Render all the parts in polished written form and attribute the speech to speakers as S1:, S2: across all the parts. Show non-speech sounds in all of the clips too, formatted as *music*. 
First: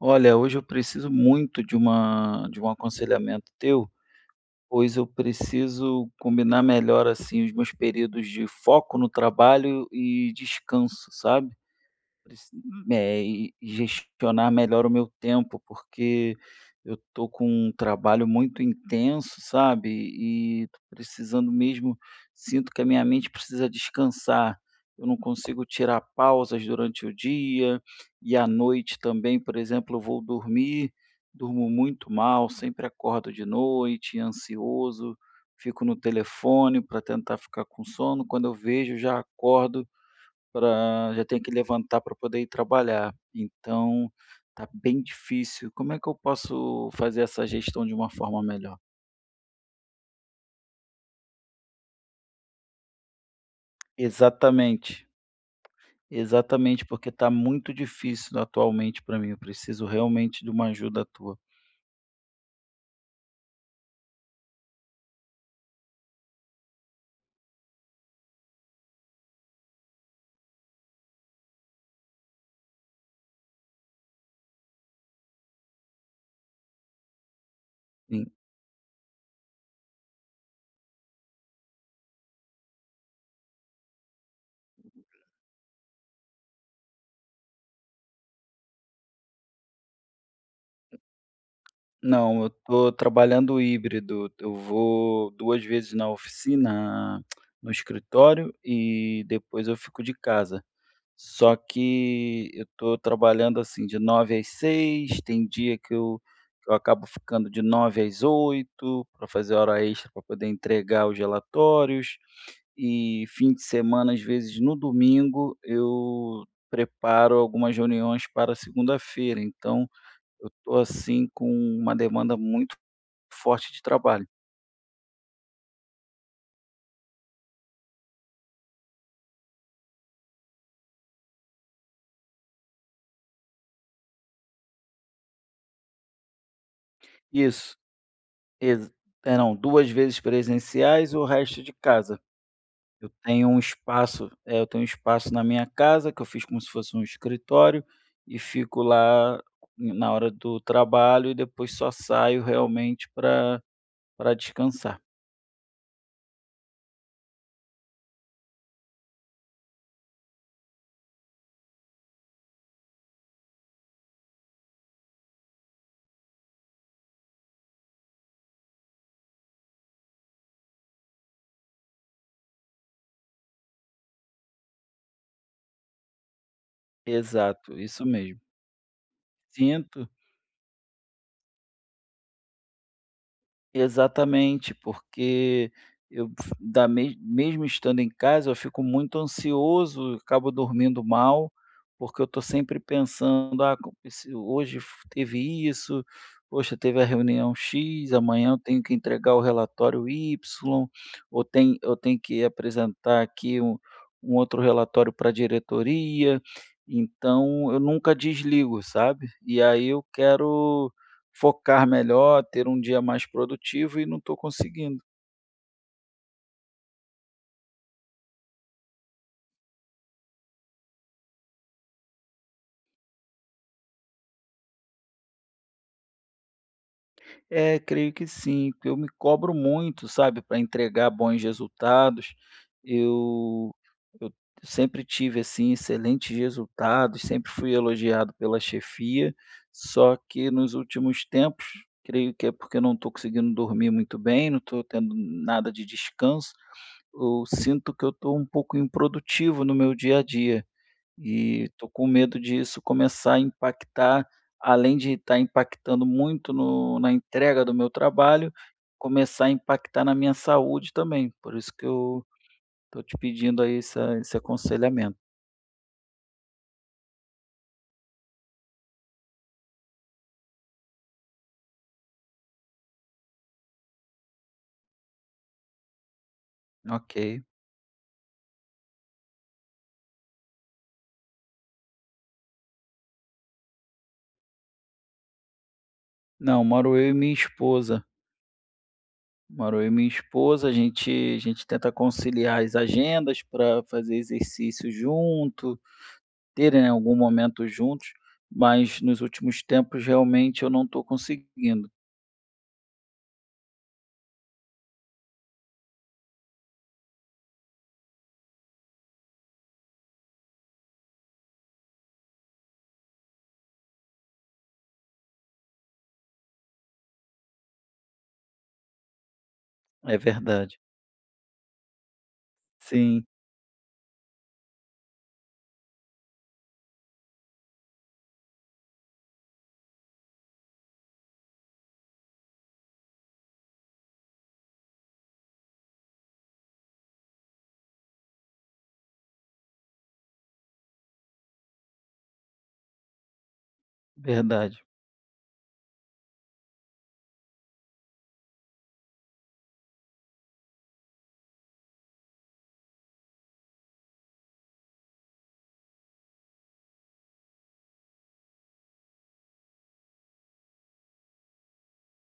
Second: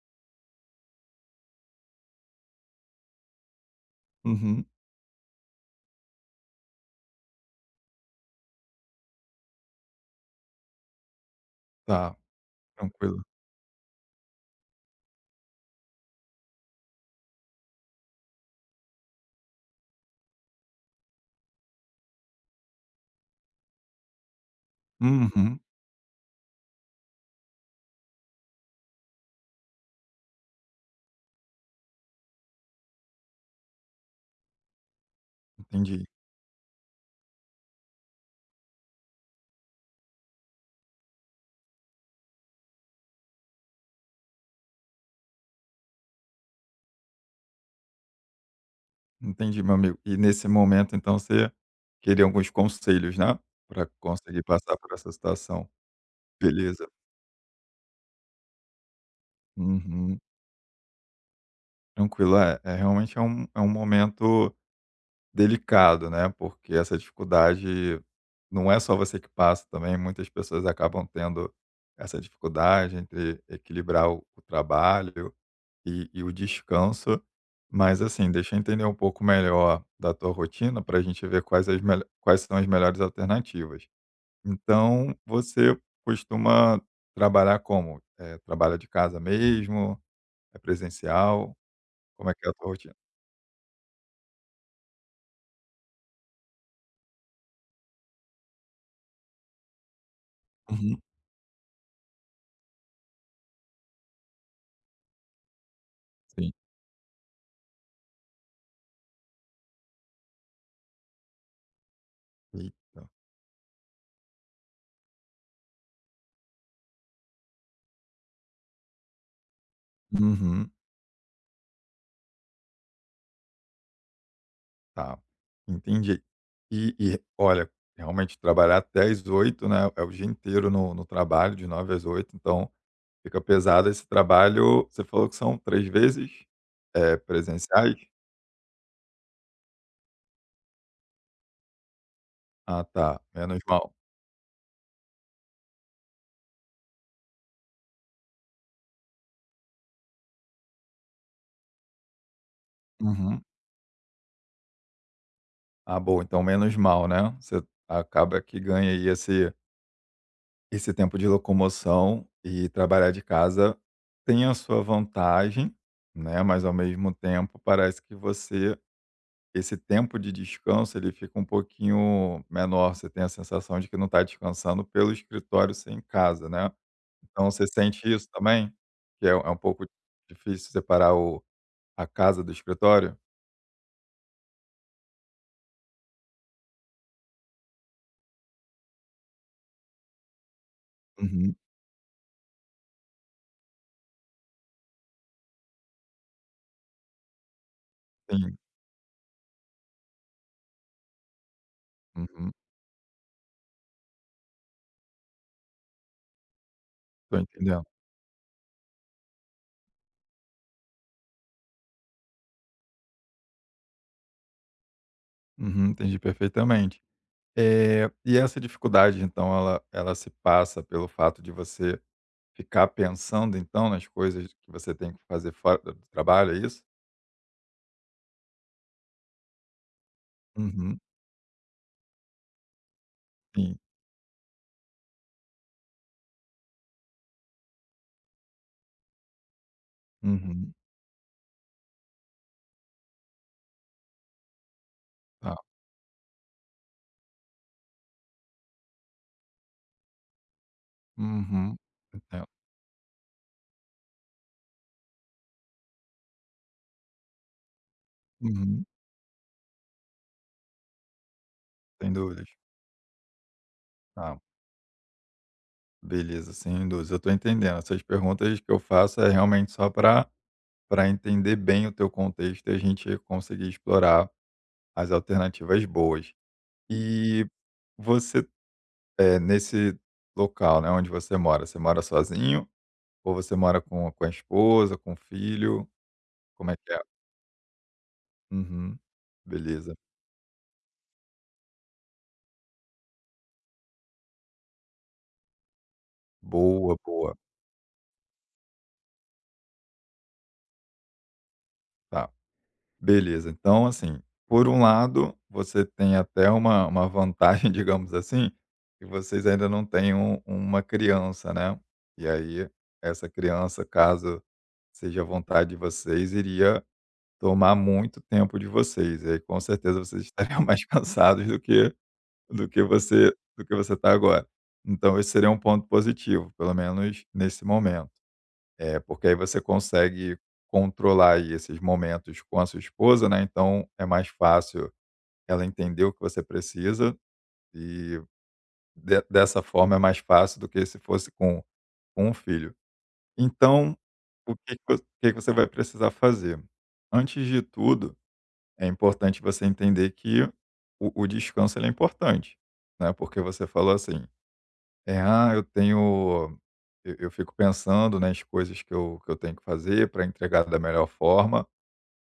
S1: Olha, hoje eu preciso muito de um aconselhamento teu,
S2: Uhum.
S1: pois eu preciso combinar melhor, assim, os meus períodos de foco no trabalho e descanso, sabe?
S2: Tá,
S1: Preci
S2: tranquilo.
S1: e gestionar melhor o meu tempo, porque eu tô com um trabalho muito intenso, sabe, e estou precisando mesmo, sinto que a minha mente precisa descansar. Eu não
S2: Uhum.
S1: consigo tirar pausas durante o dia e à noite também. Por exemplo, eu vou dormir, durmo muito mal, sempre acordo de noite ansioso, fico no
S2: Entendi,
S1: telefone para tentar ficar com sono, quando eu vejo, já acordo. Pra Já tenho que levantar para poder ir trabalhar, então tá bem difícil. Como é que eu posso fazer essa gestão de uma forma melhor?
S2: entendi, meu amigo. E nesse momento, então, você queria alguns conselhos, né, para conseguir passar por
S1: Exatamente,
S2: essa situação.
S1: exatamente,
S2: Beleza.
S1: porque está muito difícil atualmente para mim, eu preciso
S2: Uhum.
S1: realmente de uma ajuda tua.
S2: Tranquilo. É realmente é um momento delicado, né, porque essa dificuldade não é só você que passa também, muitas pessoas acabam tendo essa dificuldade entre equilibrar o trabalho e o descanso. Mas
S1: Sim.
S2: assim, deixa eu entender um pouco melhor da tua rotina para a gente ver quais são as melhores alternativas. Então, você costuma trabalhar como? É, trabalha de casa mesmo? É presencial? Como é
S1: Não,
S2: que
S1: eu
S2: é a tua
S1: estou
S2: rotina?
S1: trabalhando híbrido, eu vou 2 vezes na oficina, *tsk* no escritório e depois eu fico de casa.
S2: Uhum,
S1: Só que eu estou trabalhando, assim, de nove às seis. Tem dia que eu
S2: sim.
S1: que eu acabo ficando de nove às oito para fazer hora extra para poder entregar os relatórios,
S2: Eita.
S1: e fim de semana, às vezes no domingo, eu preparo algumas reuniões para segunda-feira, então eu
S2: Uhum,
S1: estou assim, com uma demanda muito forte de trabalho.
S2: tá. Entendi. Olha, realmente trabalhar até às 8, né? É o dia inteiro no trabalho, de 9 às 8. Então, fica pesado esse trabalho. Você falou que são 3 vezes,
S1: Isso,
S2: presenciais?
S1: exa é não, 2 vezes presenciais, o resto de casa.
S2: Ah,
S1: Eu
S2: tá,
S1: tenho um
S2: menos mal.
S1: espaço é, eu tenho um espaço na minha casa que eu fiz como se fosse um escritório e fico lá na hora do trabalho e depois só saio realmente
S2: Uhum.
S1: para descansar.
S2: Ah, bom. Então menos mal, né, você acaba que ganha aí esse tempo de locomoção, e trabalhar de casa tem a sua vantagem, né, mas ao mesmo tempo parece que você, esse tempo de descanso, ele fica um pouquinho menor. Você tem a sensação de que não está descansando pelo escritório ser em casa, né? Então você
S1: Exato, isso
S2: sente isso
S1: mesmo.
S2: também? Que é um pouco
S1: Sinto.
S2: difícil separar o a casa do escritório?
S1: Exatamente, porque eu f da mes mesmo estando em casa, eu fico muito ansioso, acabo dormindo mal,
S2: Uhum.
S1: porque eu estou sempre pensando: "Ah, co se hoje f teve isso, poxa, teve a reunião X, amanhã
S2: Sim.
S1: eu tenho que entregar o relatório Y, ou tem eu tenho que
S2: Uhum.
S1: apresentar aqui um outro relatório para a diretoria",
S2: Tô
S1: então eu
S2: entendendo.
S1: nunca desligo, sabe. E aí eu quero focar melhor, ter um dia mais produtivo e não estou conseguindo.
S2: Uhum, entendi perfeitamente. E essa dificuldade, então, ela se passa pelo fato de você ficar pensando então nas coisas que você tem que fazer fora do trabalho, é isso?
S1: É, creio que sim, porque eu me cobro muito, sabe, para
S2: Uhum.
S1: entregar bons resultados. Eu
S2: Sim.
S1: eu sempre tive, assim, excelentes resultados, sempre fui elogiado pela chefia, só que
S2: Uhum.
S1: nos últimos tempos, creio que é porque eu não estou conseguindo dormir muito bem, não estou tendo
S2: Tá.
S1: nada de descanso, eu sinto que eu estou um pouco improdutivo no meu dia a dia. E
S2: Uhum.
S1: tô com medo
S2: Entendo.
S1: disso começar a impactar, além de estar impactando muito no na entrega do meu trabalho,
S2: Uhum.
S1: começar a impactar na minha saúde também, por isso que
S2: Sem
S1: eu
S2: dúvidas.
S1: tô te pedindo aí essa esse
S2: Tá.
S1: aconselhamento.
S2: Beleza, sem dúvidas. Eu tô entendendo. Essas perguntas que eu faço é realmente só para para entender bem o teu contexto e a gente conseguir explorar as alternativas boas.
S1: Ok.
S2: E você, nesse local, né, onde você mora sozinho ou você mora com a esposa, com o filho?
S1: Não,
S2: Como é que
S1: moro
S2: é?
S1: eu e minha esposa.
S2: Uhum,
S1: Moro eu e
S2: beleza.
S1: minha esposa, a gente tenta conciliar as agendas para fazer exercício junto, terem
S2: Boa,
S1: algum
S2: boa.
S1: momento juntos, mas nos últimos tempos realmente eu não estou conseguindo.
S2: Tá, beleza. Então, assim, por um lado, você tem até uma vantagem, *laughs* digamos assim, que vocês ainda não têm uma criança, né? E aí, essa criança, caso seja a vontade de vocês, iria tomar muito tempo de vocês. E aí, com certeza,
S1: É
S2: vocês estariam *laughs*
S1: verdade.
S2: mais cansados do que
S1: Sim,
S2: do que você está agora. Então, esse seria um ponto positivo, pelo menos nesse momento. É, porque aí você consegue controlar aí esses momentos com a sua esposa, né? Então, é mais fácil ela entender o que você precisa e dessa forma é mais fácil do que se fosse com um filho. Então,
S1: verdade.
S2: o que que você vai precisar fazer? Antes de tudo, é importante você entender que o descanso ele é importante, né, porque você falou assim: "Eh, ah, eu tenho eu fico pensando nas coisas que eu tenho que fazer para entregar da melhor forma".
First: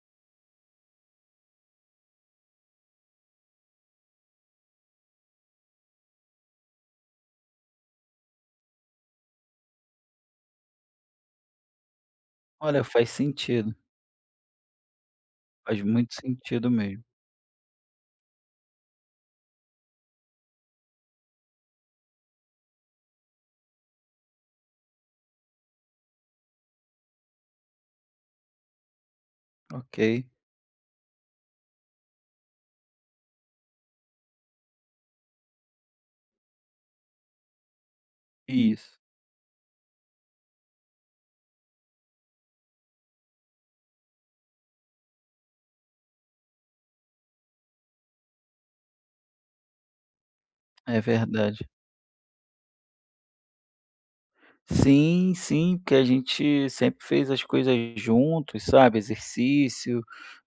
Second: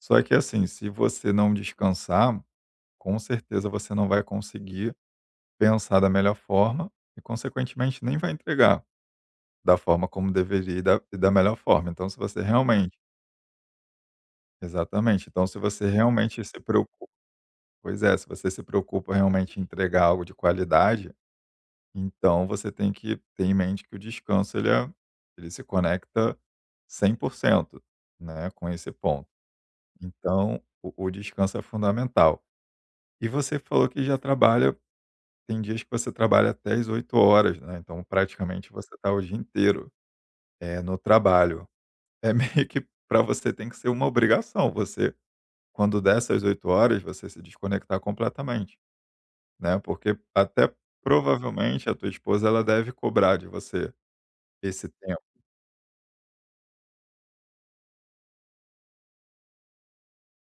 S2: Só que assim, se você não descansar, com certeza você não vai conseguir pensar da melhor forma e, consequentemente, nem vai entregar da forma como deveria e da melhor forma. Então se você Uhum.
S1: Olha,
S2: realmente
S1: faz sentido,
S2: Exatamente. Então, se
S1: faz
S2: você
S1: muito
S2: realmente se
S1: sentido mesmo.
S2: preocupa, pois é, se você se preocupa realmente em entregar algo de qualidade, então você tem que ter em mente que o descanso, ele se conecta 100%, né, com esse ponto.
S1: Ok.
S2: Então, o descanso é fundamental. E você falou que já trabalha tem dias que você trabalha até as 8 horas, né, então praticamente
S1: Isso.
S2: você está o dia inteiro, é no trabalho. É *laughs* meio que para você tem que ser uma obrigação. Você Quando dessas 8 horas você se desconectar completamente, né, porque até
S1: É verdade.
S2: provavelmente a tua esposa, ela deve cobrar de você esse tempo.
S1: Sim, sim, porque a gente sempre fez as coisas juntos, sabe, exercício,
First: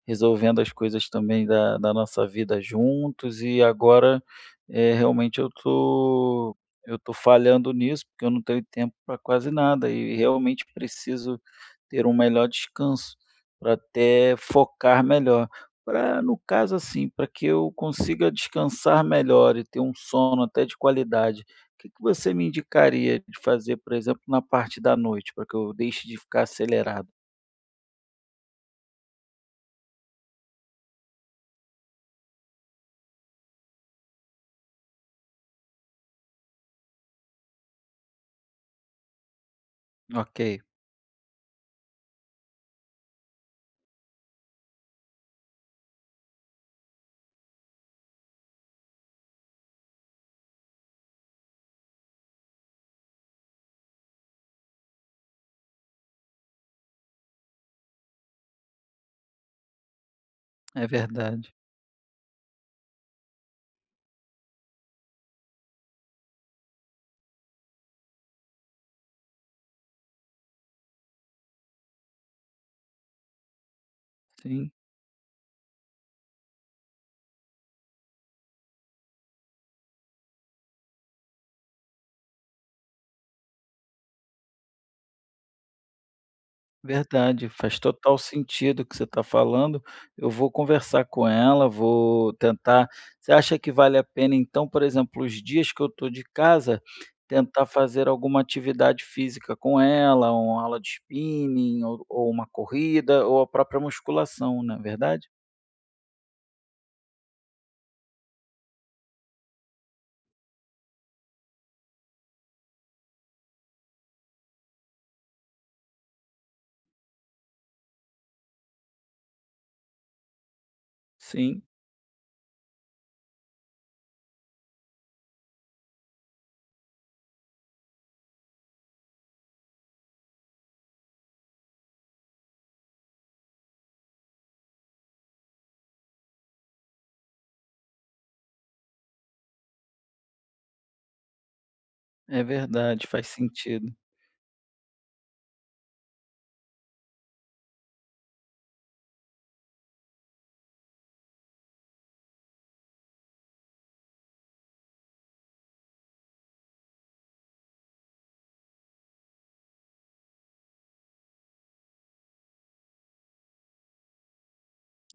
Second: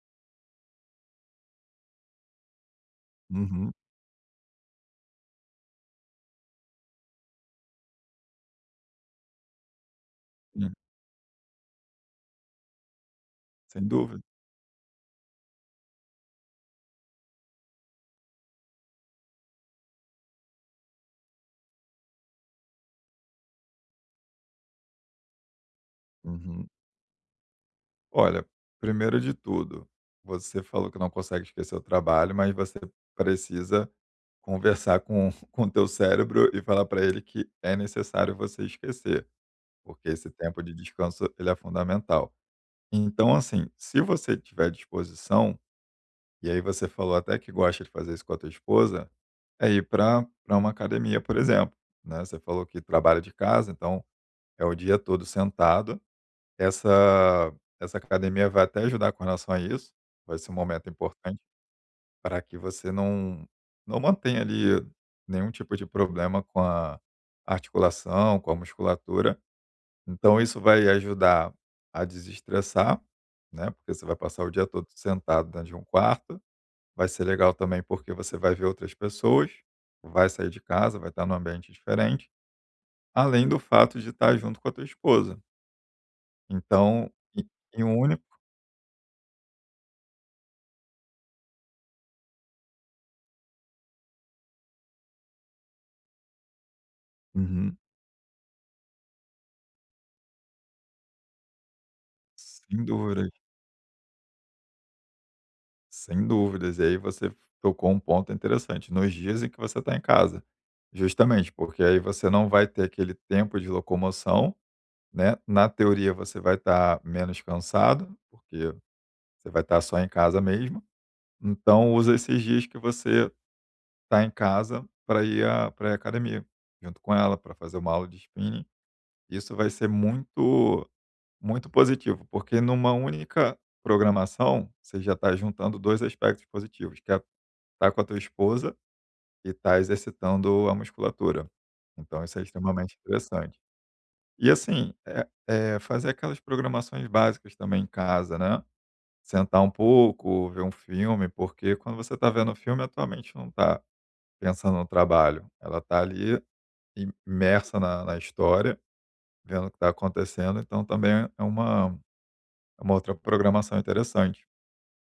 S1: resolvendo as coisas também da nossa vida juntos e
S2: Uhum,
S1: agora, realmente eu tô falhando nisso, porque eu não tenho tempo para quase nada e realmente
S2: sim,
S1: preciso ter um melhor descanso, para
S2: sem dúvida.
S1: até focar melhor. Para no caso, assim, para que eu consiga descansar melhor e ter um sono até de qualidade. Que você me indicaria de fazer, por exemplo, na parte da noite, para que eu deixe de ficar
S2: Uhum.
S1: acelerado?
S2: Olha, primeiro de tudo, você falou que não consegue esquecer o trabalho, mas você precisa conversar com *laughs* com o teu cérebro e falar para ele que é necessário você esquecer, porque esse
S1: Ok.
S2: tempo de descanso ele é fundamental. Então, assim, se você tiver disposição. E aí você falou até que gosta de fazer isso com a tua esposa, é ir para uma academia, por exemplo, né. Você falou que trabalha de casa, então é o dia todo sentado. Essa essa academia vai até ajudar com relação a isso, vai ser um
S1: É
S2: momento importante
S1: verdade.
S2: para que você não mantenha ali nenhum tipo de problema com a articulação, com a musculatura. Então isso vai ajudar a desestressar, né, porque você vai passar o dia
S1: Sim,
S2: todo sentado dentro de um quarto. Vai ser legal também porque você vai ver outras pessoas, vai sair de casa, vai estar num ambiente diferente, além do fato de estar junto com a tua esposa. Então, em
S1: verdade, faz
S2: em um
S1: total
S2: único
S1: sentido o que você está falando. Eu vou conversar com ela, vou tentar. Você acha que vale a pena então, por exemplo, os dias que eu estou de casa, tentar
S2: Uhum.
S1: fazer alguma atividade física com ela, uma aula de spinning ou uma
S2: Sem
S1: corrida
S2: dúvidas,
S1: ou a própria musculação, não é verdade?
S2: sem dúvidas. E aí você tocou um ponto interessante, nos dias em que você está em casa. Justamente, porque aí você não vai ter aquele tempo de locomoção, né? Na teoria você vai estar menos cansado, porque você vai estar só em casa mesmo.
S1: Sim,
S2: Então usa esses dias que você estar em casa para ir à pra ir à academia junto com ela, para fazer uma aula de spinning. Isso vai ser muito, muito positivo, porque numa única programação você já está juntando dois aspectos positivos, que é estar com a tua esposa e estar exercitando a musculatura. Então isso
S1: é
S2: é extremamente
S1: verdade, faz
S2: interessante.
S1: sentido.
S2: E assim, é fazer aquelas programações básicas também em casa, né? Sentar um pouco, ver um filme, porque quando você está vendo o filme, a tua mente não está pensando no trabalho. Ela está ali, imersa na história, vendo o que está acontecendo, então também é uma outra programação interessante.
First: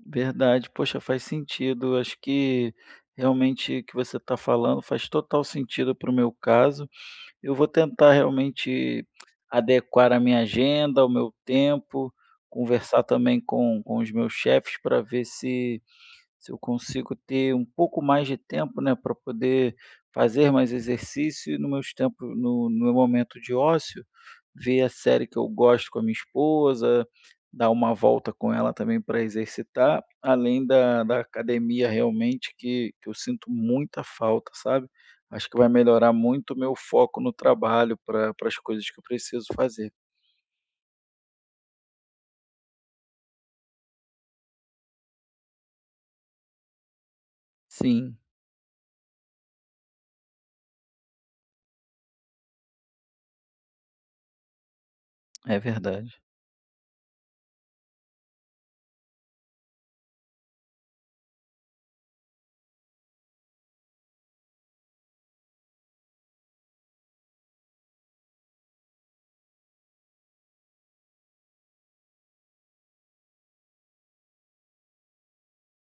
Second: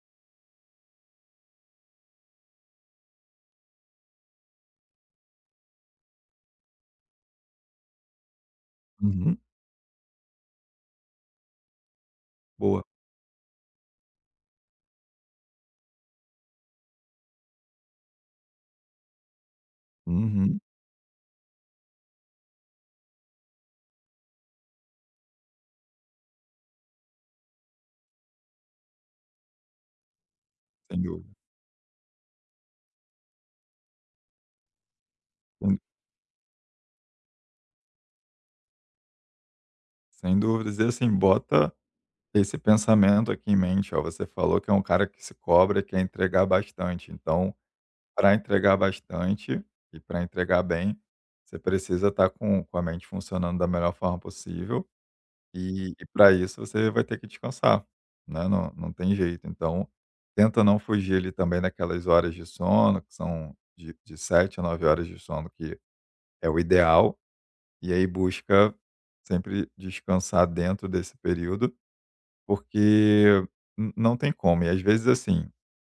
S1: Verdade, poxa, faz sentido. Acho que realmente o que você está falando faz total sentido para o meu caso. Eu vou tentar realmente
S2: Uhum.
S1: adequar a minha agenda, o meu tempo,
S2: Boa.
S1: conversar também com os meus chefes para ver se se eu consigo ter um pouco mais de tempo, né, para poder fazer
S2: Uhum.
S1: mais exercício e no meus tempo no meu momento de ócio, ver a série que eu gosto com a minha esposa, dar uma volta com ela também para exercitar, além
S2: Sem
S1: da
S2: dúvida.
S1: academia realmente que eu sinto muita falta, sabe. Acho que vai
S2: Sem
S1: melhorar muito o meu foco no trabalho para as coisas que eu preciso fazer.
S2: sem dúvidas. E assim, bota esse pensamento aqui em mente, ó, você falou que é um cara que se cobra e quer entregar bastante, então,
S1: Sim,
S2: para entregar bastante e para entregar bem, você precisa estar com a mente funcionando da melhor forma possível.
S1: é
S2: E, e
S1: verdade,
S2: para isso, você vai ter que descansar, né, não tem jeito. Então, tenta não fugir ali também daquelas horas de sono, que são de 7 a 9 horas de sono, que é o ideal, e aí busca sempre descansar dentro desse período, porque n não tem como. E às vezes, assim,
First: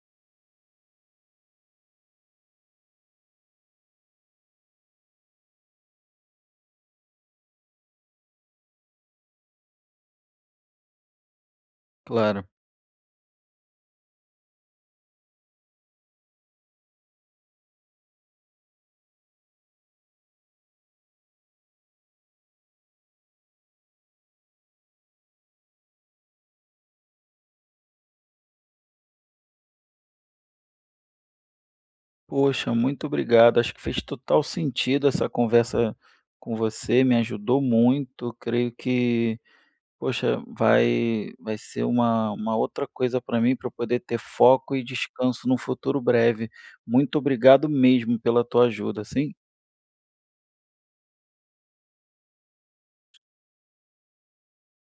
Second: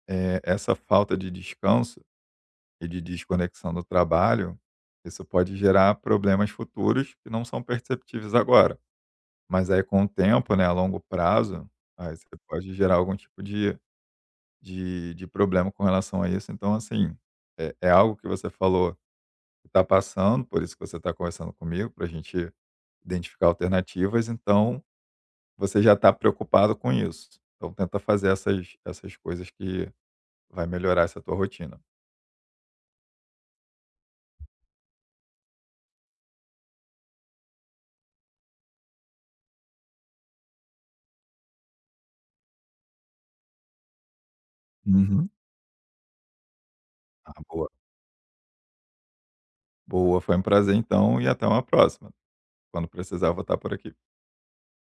S2: essa falta de descanso e de desconexão do trabalho, isso pode gerar problemas futuros que não são perceptíveis agora. Mas aí com o tempo, né, a longo prazo, aí você
S1: claro.
S2: pode gerar algum tipo de problema com relação a isso. Então assim, é algo que você falou que tá passando, por isso que você está conversando comigo, para a gente identificar alternativas, então você já está preocupado com isso. Então tenta fazer essas coisas que vai melhorar essa tua rotina.
S1: Poxa, muito obrigado. Acho que fez total sentido essa conversa com você, me ajudou muito. Creio que, poxa, vai ser uma outra coisa para mim, para eu poder ter foco e
S2: Uhum.
S1: descanso num futuro breve. Muito
S2: Ah,
S1: obrigado
S2: boa.
S1: mesmo pela tua ajuda, sim.
S2: Boa, foi um prazer então e até uma próxima. Quando precisar eu vou estar por aqui.